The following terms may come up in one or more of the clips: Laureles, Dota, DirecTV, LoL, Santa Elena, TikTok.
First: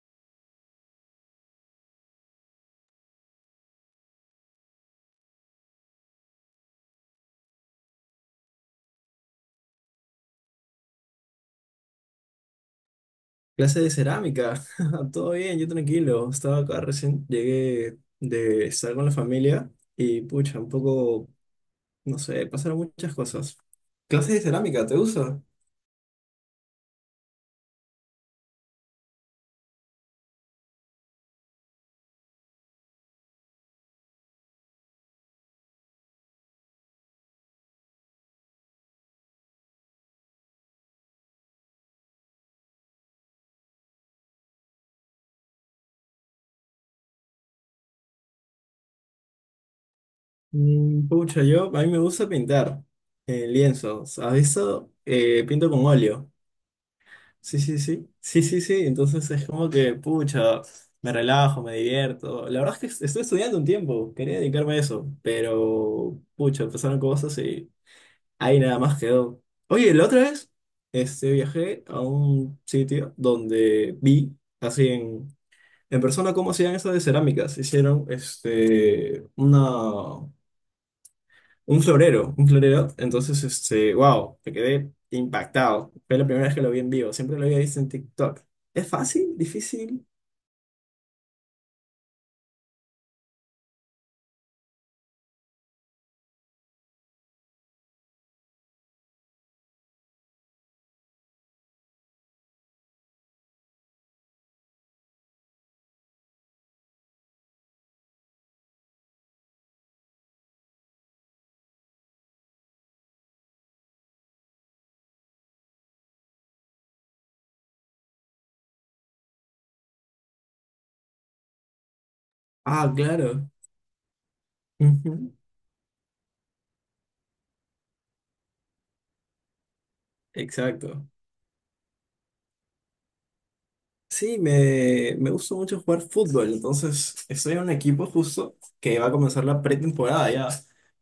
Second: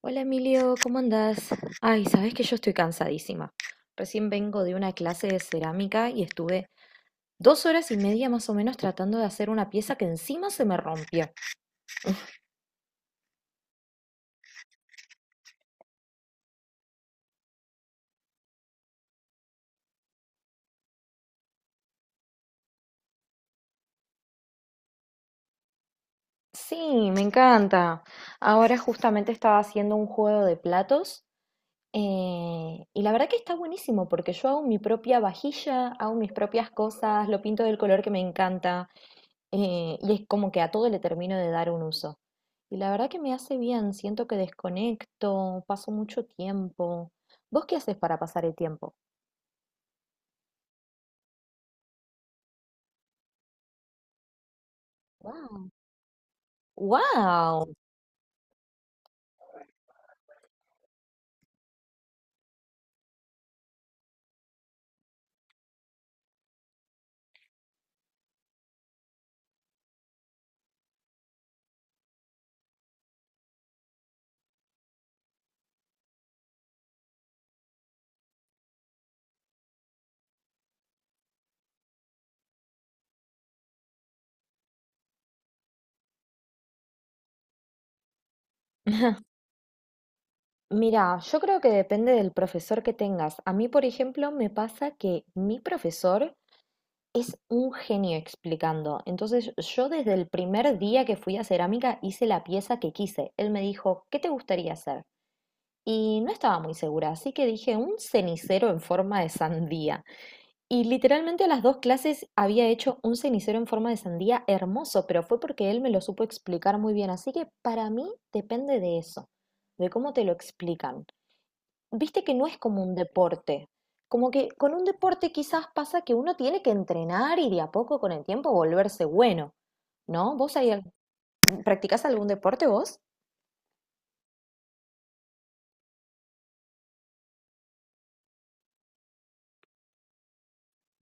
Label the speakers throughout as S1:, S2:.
S1: Hola Emilio, ¿cómo andás? Ay, sabes que yo estoy cansadísima. Recién vengo de una clase de cerámica y estuve 2 horas y media más o menos tratando de hacer una pieza que encima se me rompió.
S2: Clase de cerámica. Todo bien, yo tranquilo. Estaba acá recién, llegué de estar con la familia y pucha, un poco, no sé, pasaron muchas cosas. Clase de cerámica, ¿te gusta?
S1: Sí, me encanta. Ahora justamente estaba haciendo un juego de platos y la verdad que está buenísimo porque yo hago mi propia vajilla, hago mis propias cosas, lo pinto del color que me encanta. Y es como que a todo le termino de dar un uso. Y la verdad que me hace bien, siento que desconecto, paso mucho tiempo. ¿Vos qué haces para pasar el tiempo?
S2: Pucha, a mí me gusta pintar en lienzos. A veces
S1: ¡Wow!
S2: pinto con óleo. Sí,
S1: ¡Wow!
S2: sí, sí. Sí, sí, sí. Entonces es como que, pucha, me relajo, me divierto. La verdad es que estoy estudiando un tiempo, quería dedicarme a eso, pero, pucha, pasaron cosas y... Ahí nada más quedó. Oye, la otra vez viajé a un sitio donde vi, en persona, cómo hacían eso de cerámicas. Hicieron un florero, un florero. Entonces, este, wow, me quedé impactado. Fue la primera vez que lo vi en vivo. Siempre lo había visto en TikTok. ¿Es fácil? ¿Difícil?
S1: Mira, yo creo que depende del profesor que tengas. A mí, por ejemplo, me pasa que mi profesor es un genio explicando. Entonces, yo desde el primer día que fui a cerámica hice la pieza que quise. Él me dijo, ¿qué te gustaría hacer? Y no estaba muy segura, así que dije un cenicero en forma de sandía. Y literalmente a las dos clases había hecho un cenicero en forma de sandía hermoso, pero fue porque él me lo supo explicar muy bien. Así que para mí depende de eso, de cómo te lo explican. Viste que no es como
S2: Ah,
S1: un
S2: claro.
S1: deporte. Como que con un deporte
S2: Ujú.
S1: quizás pasa que uno tiene que entrenar y de a poco con el tiempo volverse bueno, ¿no? ¿Vos
S2: Exacto.
S1: practicás algún deporte vos?
S2: Sí, me gusta mucho jugar fútbol. Entonces, estoy en un equipo justo que va a comenzar la pretemporada ya.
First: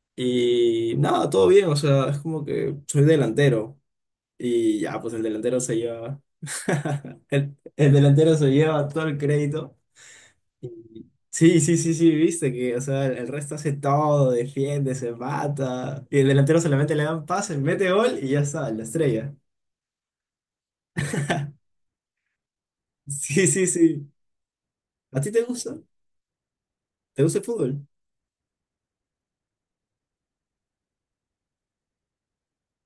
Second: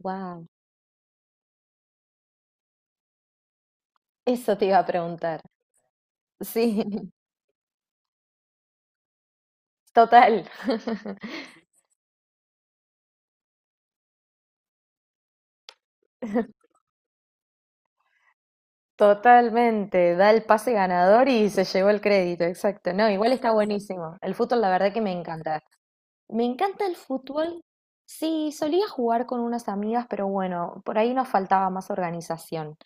S1: ¡Wow,
S2: Y nada, todo bien, o sea, es como que soy delantero.
S1: eso te iba
S2: Y
S1: a
S2: ya, pues el
S1: preguntar!
S2: delantero se lleva.
S1: Sí,
S2: El delantero se lleva todo el crédito.
S1: total.
S2: Y sí, sí, sí, sí, viste que, o sea, el resto hace todo, defiende, se mata. Y el delantero solamente le dan pases, mete gol y ya está, la estrella.
S1: Totalmente, da el pase ganador y se llevó el crédito, exacto. No, igual
S2: Sí,
S1: está
S2: sí, sí.
S1: buenísimo. El fútbol, la verdad que me
S2: ¿A ti te
S1: encanta.
S2: gusta?
S1: Me encanta el
S2: ¿Te gusta el
S1: fútbol.
S2: fútbol?
S1: Sí, solía jugar con unas amigas, pero bueno, por ahí nos faltaba más organización.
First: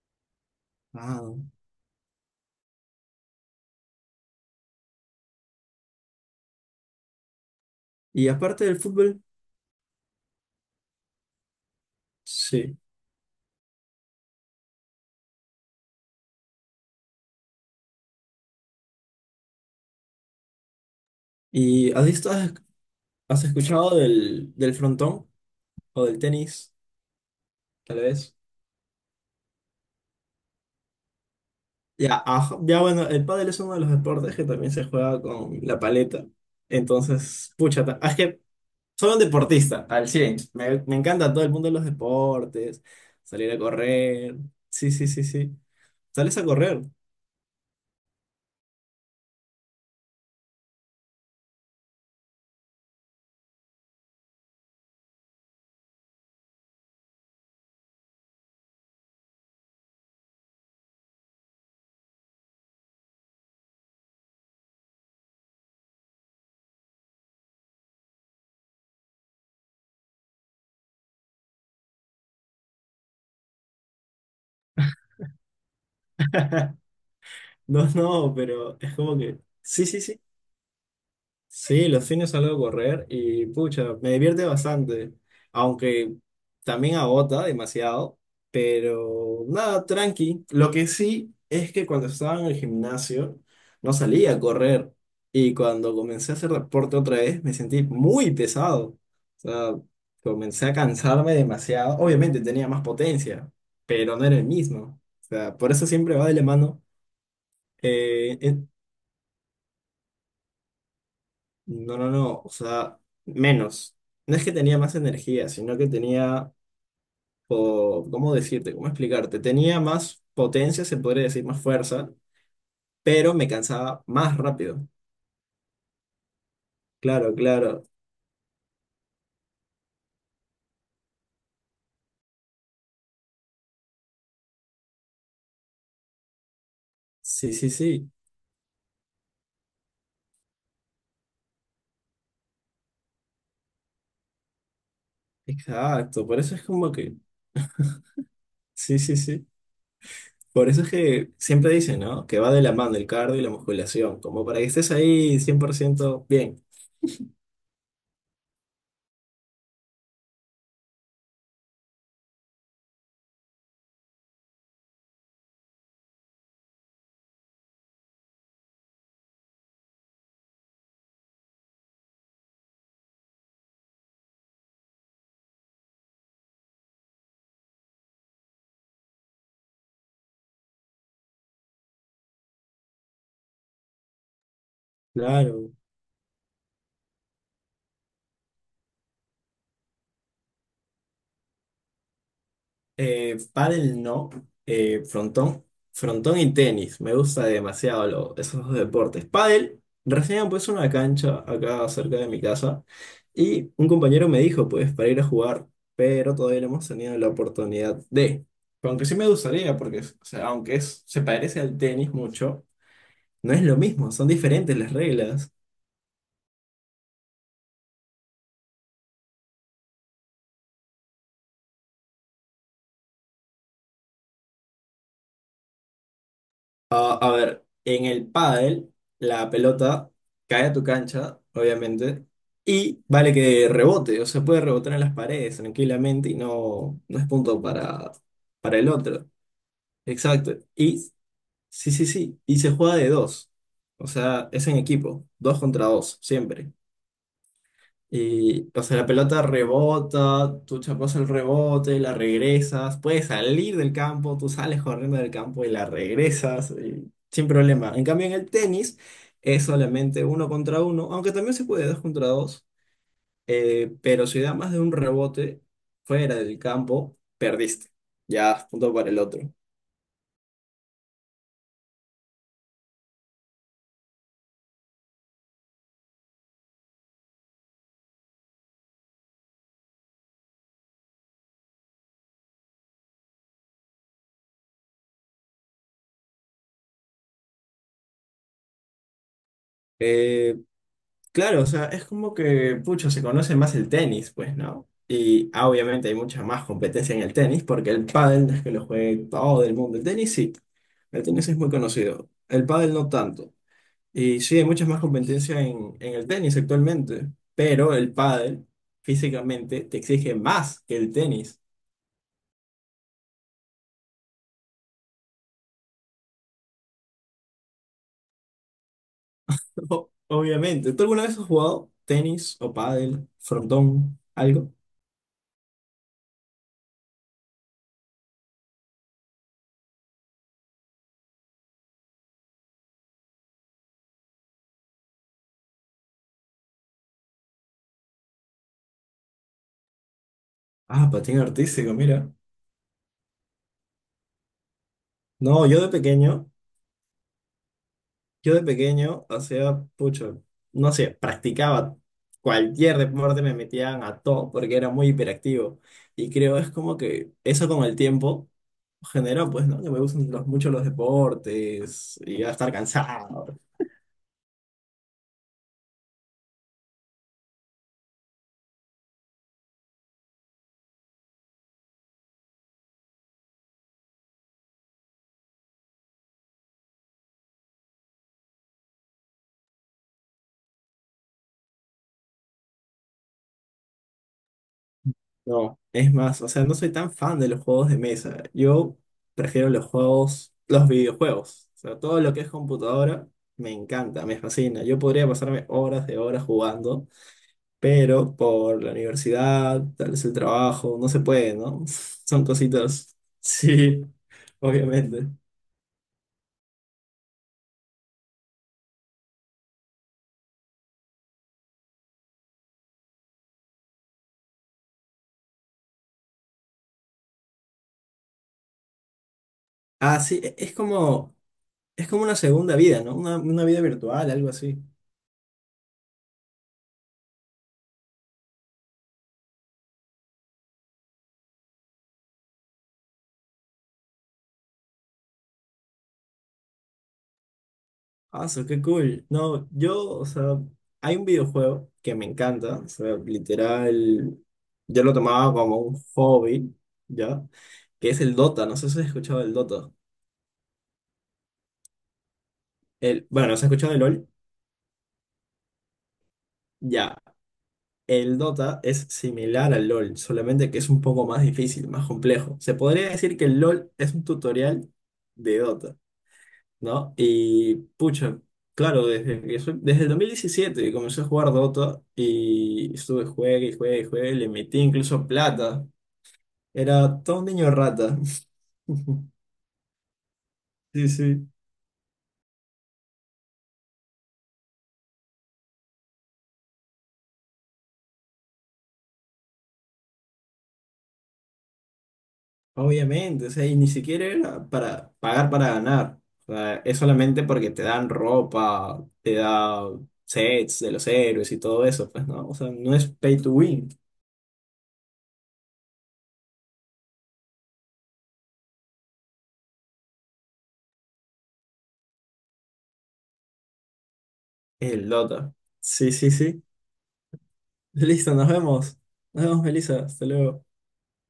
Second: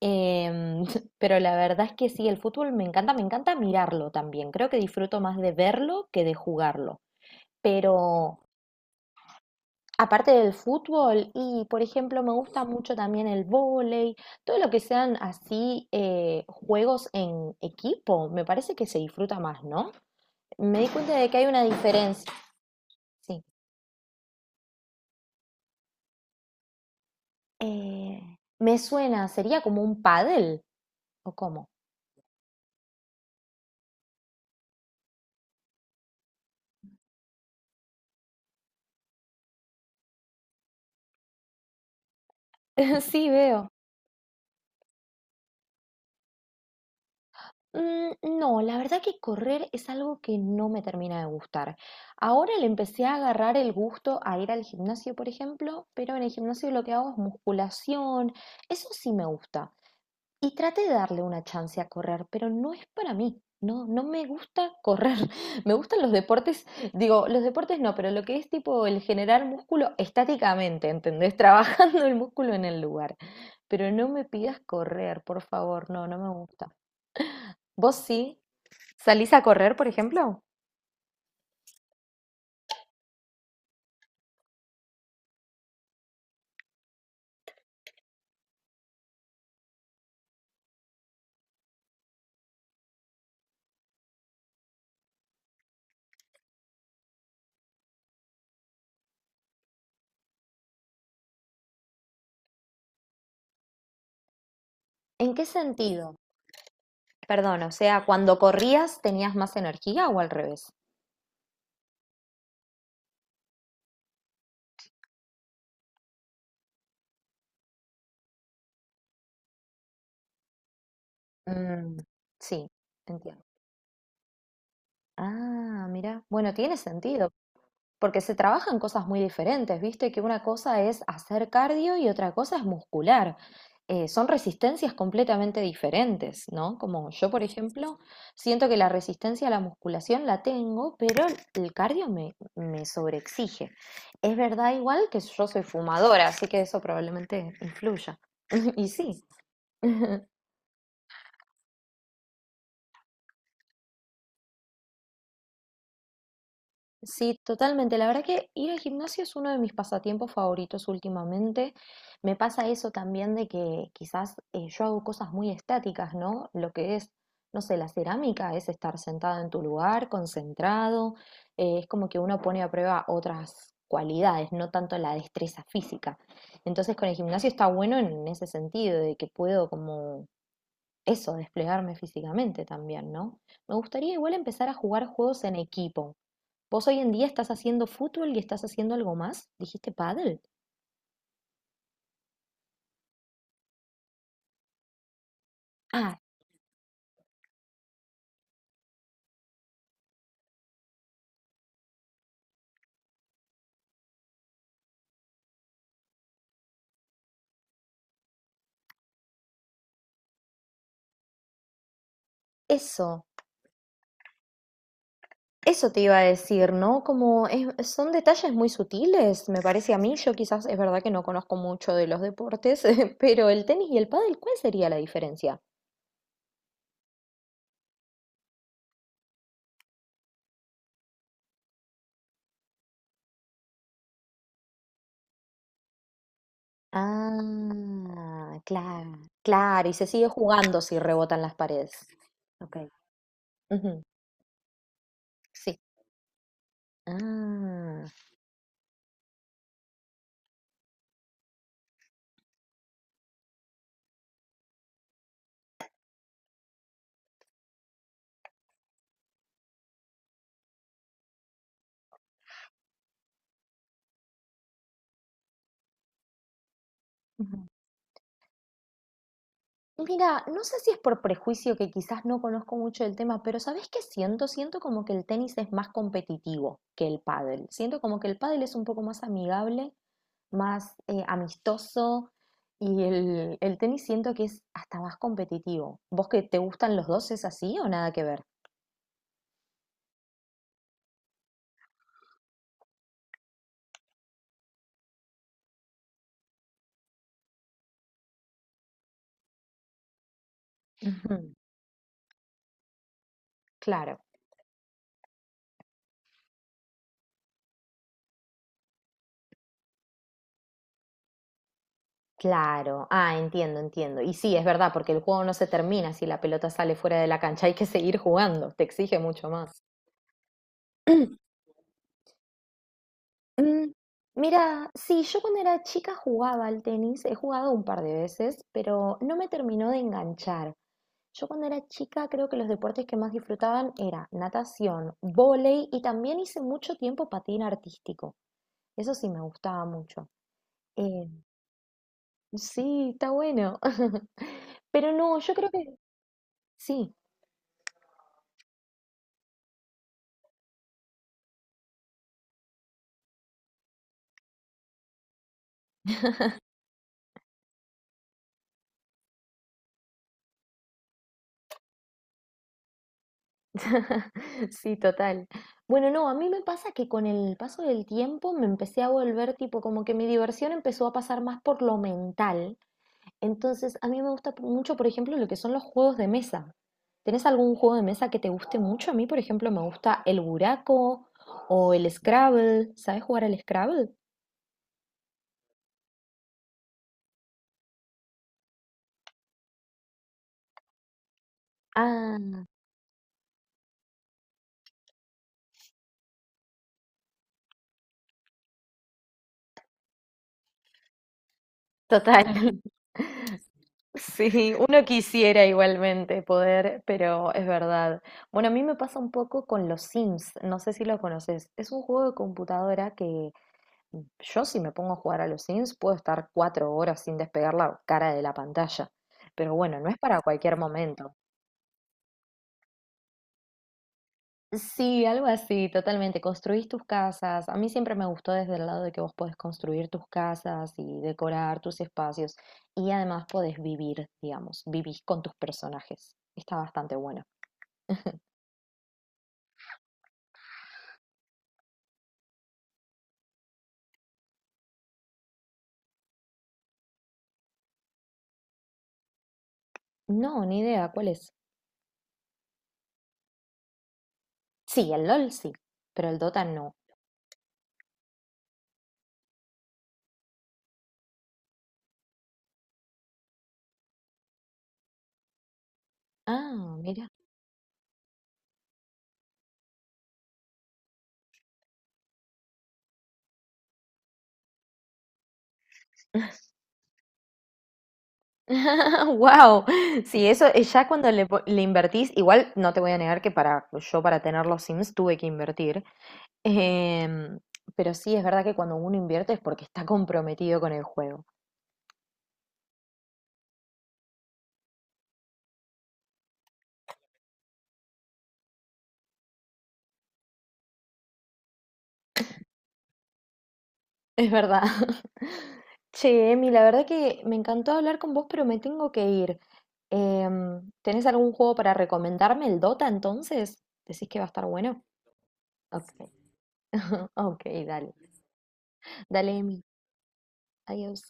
S1: Em,
S2: Ah.
S1: pero la verdad es que sí, el fútbol me encanta mirarlo también. Creo que disfruto más de verlo que de jugarlo.
S2: Y
S1: Pero
S2: aparte del fútbol,
S1: aparte del fútbol, y por ejemplo, me gusta
S2: sí.
S1: mucho también el vóley, todo lo que sean así juegos en equipo, me parece que se disfruta más, ¿no? Me di cuenta de que hay una
S2: ¿Y has visto,
S1: diferencia.
S2: has
S1: Sí.
S2: escuchado del frontón o del tenis, tal
S1: Eh,
S2: vez?
S1: Me suena, sería como un pádel, ¿o cómo?
S2: Ya, ajá, ya bueno, el pádel es uno de los deportes que también se juega con la paleta. Entonces, pucha, es que soy un deportista al 100. Me encanta todo el mundo de los deportes,
S1: Sí,
S2: salir a
S1: veo.
S2: correr. Sí, sí, sí, sí. Sales a correr.
S1: Mm, no, la verdad que correr es algo que no me termina de gustar. Ahora le empecé a agarrar el gusto a ir al gimnasio, por ejemplo, pero en el gimnasio lo que hago es musculación. Eso sí me gusta. Y traté de darle una chance a correr, pero no es para mí. No, no me gusta correr. Me gustan los deportes, digo, los deportes no, pero lo que es tipo el generar músculo estáticamente, ¿entendés? Trabajando el músculo en el lugar. Pero no me pidas correr, por favor, no, no me gusta.
S2: No,
S1: ¿Vos
S2: no,
S1: sí?
S2: pero es como
S1: ¿Salís
S2: que...
S1: a correr,
S2: Sí,
S1: por
S2: sí, sí.
S1: ejemplo?
S2: Sí, los fines salgo a correr y pucha, me divierte bastante, aunque también agota demasiado, pero nada, tranqui. Lo que sí es que cuando estaba en el gimnasio no salía a correr y cuando comencé a hacer deporte otra vez me sentí muy pesado. O sea, comencé a cansarme demasiado. Obviamente tenía más potencia, pero no era el mismo. O
S1: ¿En qué
S2: sea, por eso
S1: sentido?
S2: siempre va de la mano.
S1: Perdón, o sea, cuando
S2: Eh,
S1: corrías tenías más energía o al revés.
S2: No, no, no, o sea, menos. No es que tenía más energía, sino que tenía, ¿cómo decirte? ¿Cómo explicarte? Tenía más potencia, se podría decir, más
S1: Mm,
S2: fuerza,
S1: sí,
S2: pero
S1: entiendo.
S2: me cansaba más rápido.
S1: Ah, mira, bueno, tiene sentido.
S2: Claro, claro.
S1: Porque se trabajan cosas muy diferentes, viste que una cosa es hacer cardio y otra cosa es muscular. Son resistencias completamente diferentes, ¿no? Como yo, por
S2: Sí, sí,
S1: ejemplo,
S2: sí.
S1: siento que la resistencia a la musculación la tengo, pero el cardio me sobreexige. Es verdad igual que yo soy
S2: Exacto.
S1: fumadora,
S2: Por
S1: así
S2: eso
S1: que
S2: es
S1: eso
S2: como que...
S1: probablemente influya. Y
S2: Sí, sí,
S1: sí.
S2: sí. Por eso es que siempre dicen, ¿no? Que va de la mano el cardio y la musculación, como para que estés ahí 100% bien.
S1: Sí, totalmente. La verdad que ir al gimnasio es uno de mis pasatiempos favoritos últimamente. Me pasa eso también de que quizás yo hago cosas muy estáticas, ¿no? Lo que es, no sé, la cerámica es estar sentado en tu lugar, concentrado. Es como que uno pone a prueba otras cualidades, no tanto la destreza física. Entonces con el gimnasio está bueno en ese sentido, de que puedo como eso, desplegarme físicamente también, ¿no? Me gustaría igual empezar a jugar juegos en
S2: Claro.
S1: equipo, ¿vos hoy en día estás haciendo fútbol y estás haciendo algo más? ¿Dijiste pádel?
S2: Pádel no, frontón,
S1: Ah,
S2: frontón y tenis, me gusta demasiado esos dos deportes. Pádel, recién pues una cancha acá cerca de mi casa y un compañero me dijo pues para ir a jugar, pero todavía no hemos tenido la oportunidad de, aunque sí me gustaría porque o sea, aunque es, se parece al tenis mucho,
S1: eso,
S2: no es lo mismo, son diferentes las reglas.
S1: eso te iba a decir, ¿no? Son detalles muy sutiles, me parece a mí. Yo quizás es verdad que no conozco mucho de los deportes, pero el tenis y el pádel, ¿cuál sería la diferencia?
S2: A ver, en el pádel, la pelota cae a tu cancha, obviamente, y vale que rebote, o sea, puede rebotar en las paredes tranquilamente y no, no es punto
S1: Ah,
S2: para el
S1: claro,
S2: otro.
S1: claro, y se sigue
S2: Exacto.
S1: jugando si
S2: Y
S1: rebotan las
S2: sí, sí,
S1: paredes.
S2: sí. Y se
S1: Ok.
S2: juega de dos.
S1: Ujú,
S2: O sea, es en equipo, dos
S1: sí.
S2: contra dos, siempre.
S1: Ah,
S2: Y, o sea, la pelota rebota, tú chapas el rebote, la regresas, puedes salir del campo, tú sales corriendo del campo y la regresas, y sin problema. En cambio, en el tenis es solamente uno contra uno, aunque también se puede dos contra dos, pero si da más de un rebote fuera del campo, perdiste. Ya, punto para el otro.
S1: mira, no sé si es por prejuicio que quizás no conozco mucho del tema, pero ¿sabés qué siento? Siento como que el tenis es más competitivo que el pádel. Siento como que el pádel es un poco más amigable, más amistoso y el tenis siento que es hasta más competitivo. ¿Vos que te gustan los dos es así o nada que ver?
S2: Eh, Claro, o sea, es como que, pucha, se conoce más el tenis, pues, ¿no? Y ah, obviamente hay mucha más competencia en el tenis, porque el pádel no es que lo juegue todo el mundo. El tenis sí, el tenis
S1: Ujú,
S2: es muy conocido, el pádel no tanto.
S1: claro.
S2: Y sí, hay mucha más competencia en el tenis actualmente, pero el pádel físicamente te exige más que el tenis.
S1: Claro, ah, entiendo, entiendo. Y sí, es verdad, porque el juego no se termina si la pelota sale fuera de la cancha, hay que seguir jugando, te exige mucho más.
S2: O- obviamente. ¿Tú alguna vez has jugado tenis o pádel,
S1: Mm,
S2: frontón, algo?
S1: mira, sí, yo cuando era chica jugaba al tenis, he jugado un par de veces, pero no me terminó de enganchar. Yo cuando era chica creo que los deportes que más disfrutaban era natación, vóley y también hice mucho tiempo patín artístico. Eso sí me gustaba mucho.
S2: Ah,
S1: Eh,
S2: patín artístico, mira.
S1: sí, está bueno. Pero no, yo
S2: No,
S1: creo
S2: yo
S1: que
S2: de pequeño.
S1: sí.
S2: Yo de pequeño hacía, pucho, no sé, practicaba cualquier deporte, me metían a todo porque era muy hiperactivo. Y creo es como que eso con el tiempo genera, pues, ¿no? Que me gustan mucho los deportes y a estar cansado.
S1: Sí, total. Bueno, no, a mí me pasa que con el paso del tiempo me empecé a volver tipo como que mi diversión empezó a pasar más por lo mental. Entonces, a mí me gusta mucho, por ejemplo, lo que son los juegos de mesa. ¿Tenés algún juego de mesa que te guste mucho? A mí, por ejemplo, me gusta el buraco o el Scrabble. ¿Sabes jugar al Scrabble?
S2: No, es más, o sea, no soy tan fan de los juegos de mesa. Yo prefiero los juegos, los videojuegos. O sea, todo lo que es
S1: Ah,
S2: computadora me encanta, me fascina. Yo podría pasarme horas de horas jugando, pero por la universidad, tal vez el trabajo, no se puede, ¿no?
S1: total.
S2: Son cositas. Sí,
S1: Sí, uno
S2: obviamente.
S1: quisiera igualmente poder, pero es verdad. Bueno, a mí me pasa un poco con los Sims, no sé si lo conoces. Es un juego de computadora que yo si me pongo a jugar a los Sims puedo estar 4 horas sin despegar la cara de la pantalla. Pero bueno, no es
S2: Ah, sí,
S1: para cualquier momento.
S2: es como una segunda vida, ¿no? Una vida virtual, algo así.
S1: Sí, algo así, totalmente. Construís tus casas. A mí siempre me gustó desde el lado de que vos podés construir tus casas y decorar tus espacios. Y además podés vivir, digamos, vivís con tus personajes. Está bastante bueno.
S2: Ah, so, qué cool. No, yo, o sea, hay un videojuego que me encanta, o sea, literal, yo lo tomaba como un hobby, ¿ya? Que es el Dota, no sé si has escuchado el Dota.
S1: No, ni idea, ¿cuál es?
S2: El, bueno, ¿se ha escuchado el LOL?
S1: Sí, el LOL sí, pero el Dota no.
S2: Ya. El Dota es similar al LoL, solamente que es un poco más difícil, más complejo. Se podría decir que el LoL es un tutorial de Dota,
S1: Ah,
S2: ¿no?
S1: mira.
S2: Y pucha, claro, desde el 2017, que comencé a jugar Dota y estuve juegue y juegue y juegue, le metí incluso plata. Era todo un niño rata.
S1: Wow, sí, eso ya
S2: Sí,
S1: cuando le,
S2: sí.
S1: le invertís, igual no te voy a negar que para pues, yo para tener los Sims tuve que invertir, em, pero sí es verdad que cuando uno invierte es porque está comprometido con el juego,
S2: Obviamente, o sea, y ni siquiera era para pagar para ganar. O sea, es solamente porque te dan ropa, te da sets de los héroes y todo eso, pues no, o sea, no es pay to win,
S1: es verdad. Che, Emi, la verdad que me encantó hablar con vos, pero me tengo que ir. Em, ¿tenés algún juego para recomendarme? ¿El Dota entonces? ¿Decís que va a estar
S2: es
S1: bueno?
S2: el Dota. Sí,
S1: Ok.
S2: sí, sí.
S1: Ok, dale.
S2: Listo, nos vemos. Nos
S1: Dale,
S2: vemos,
S1: Emi.
S2: Melissa. Hasta luego.
S1: Adiós.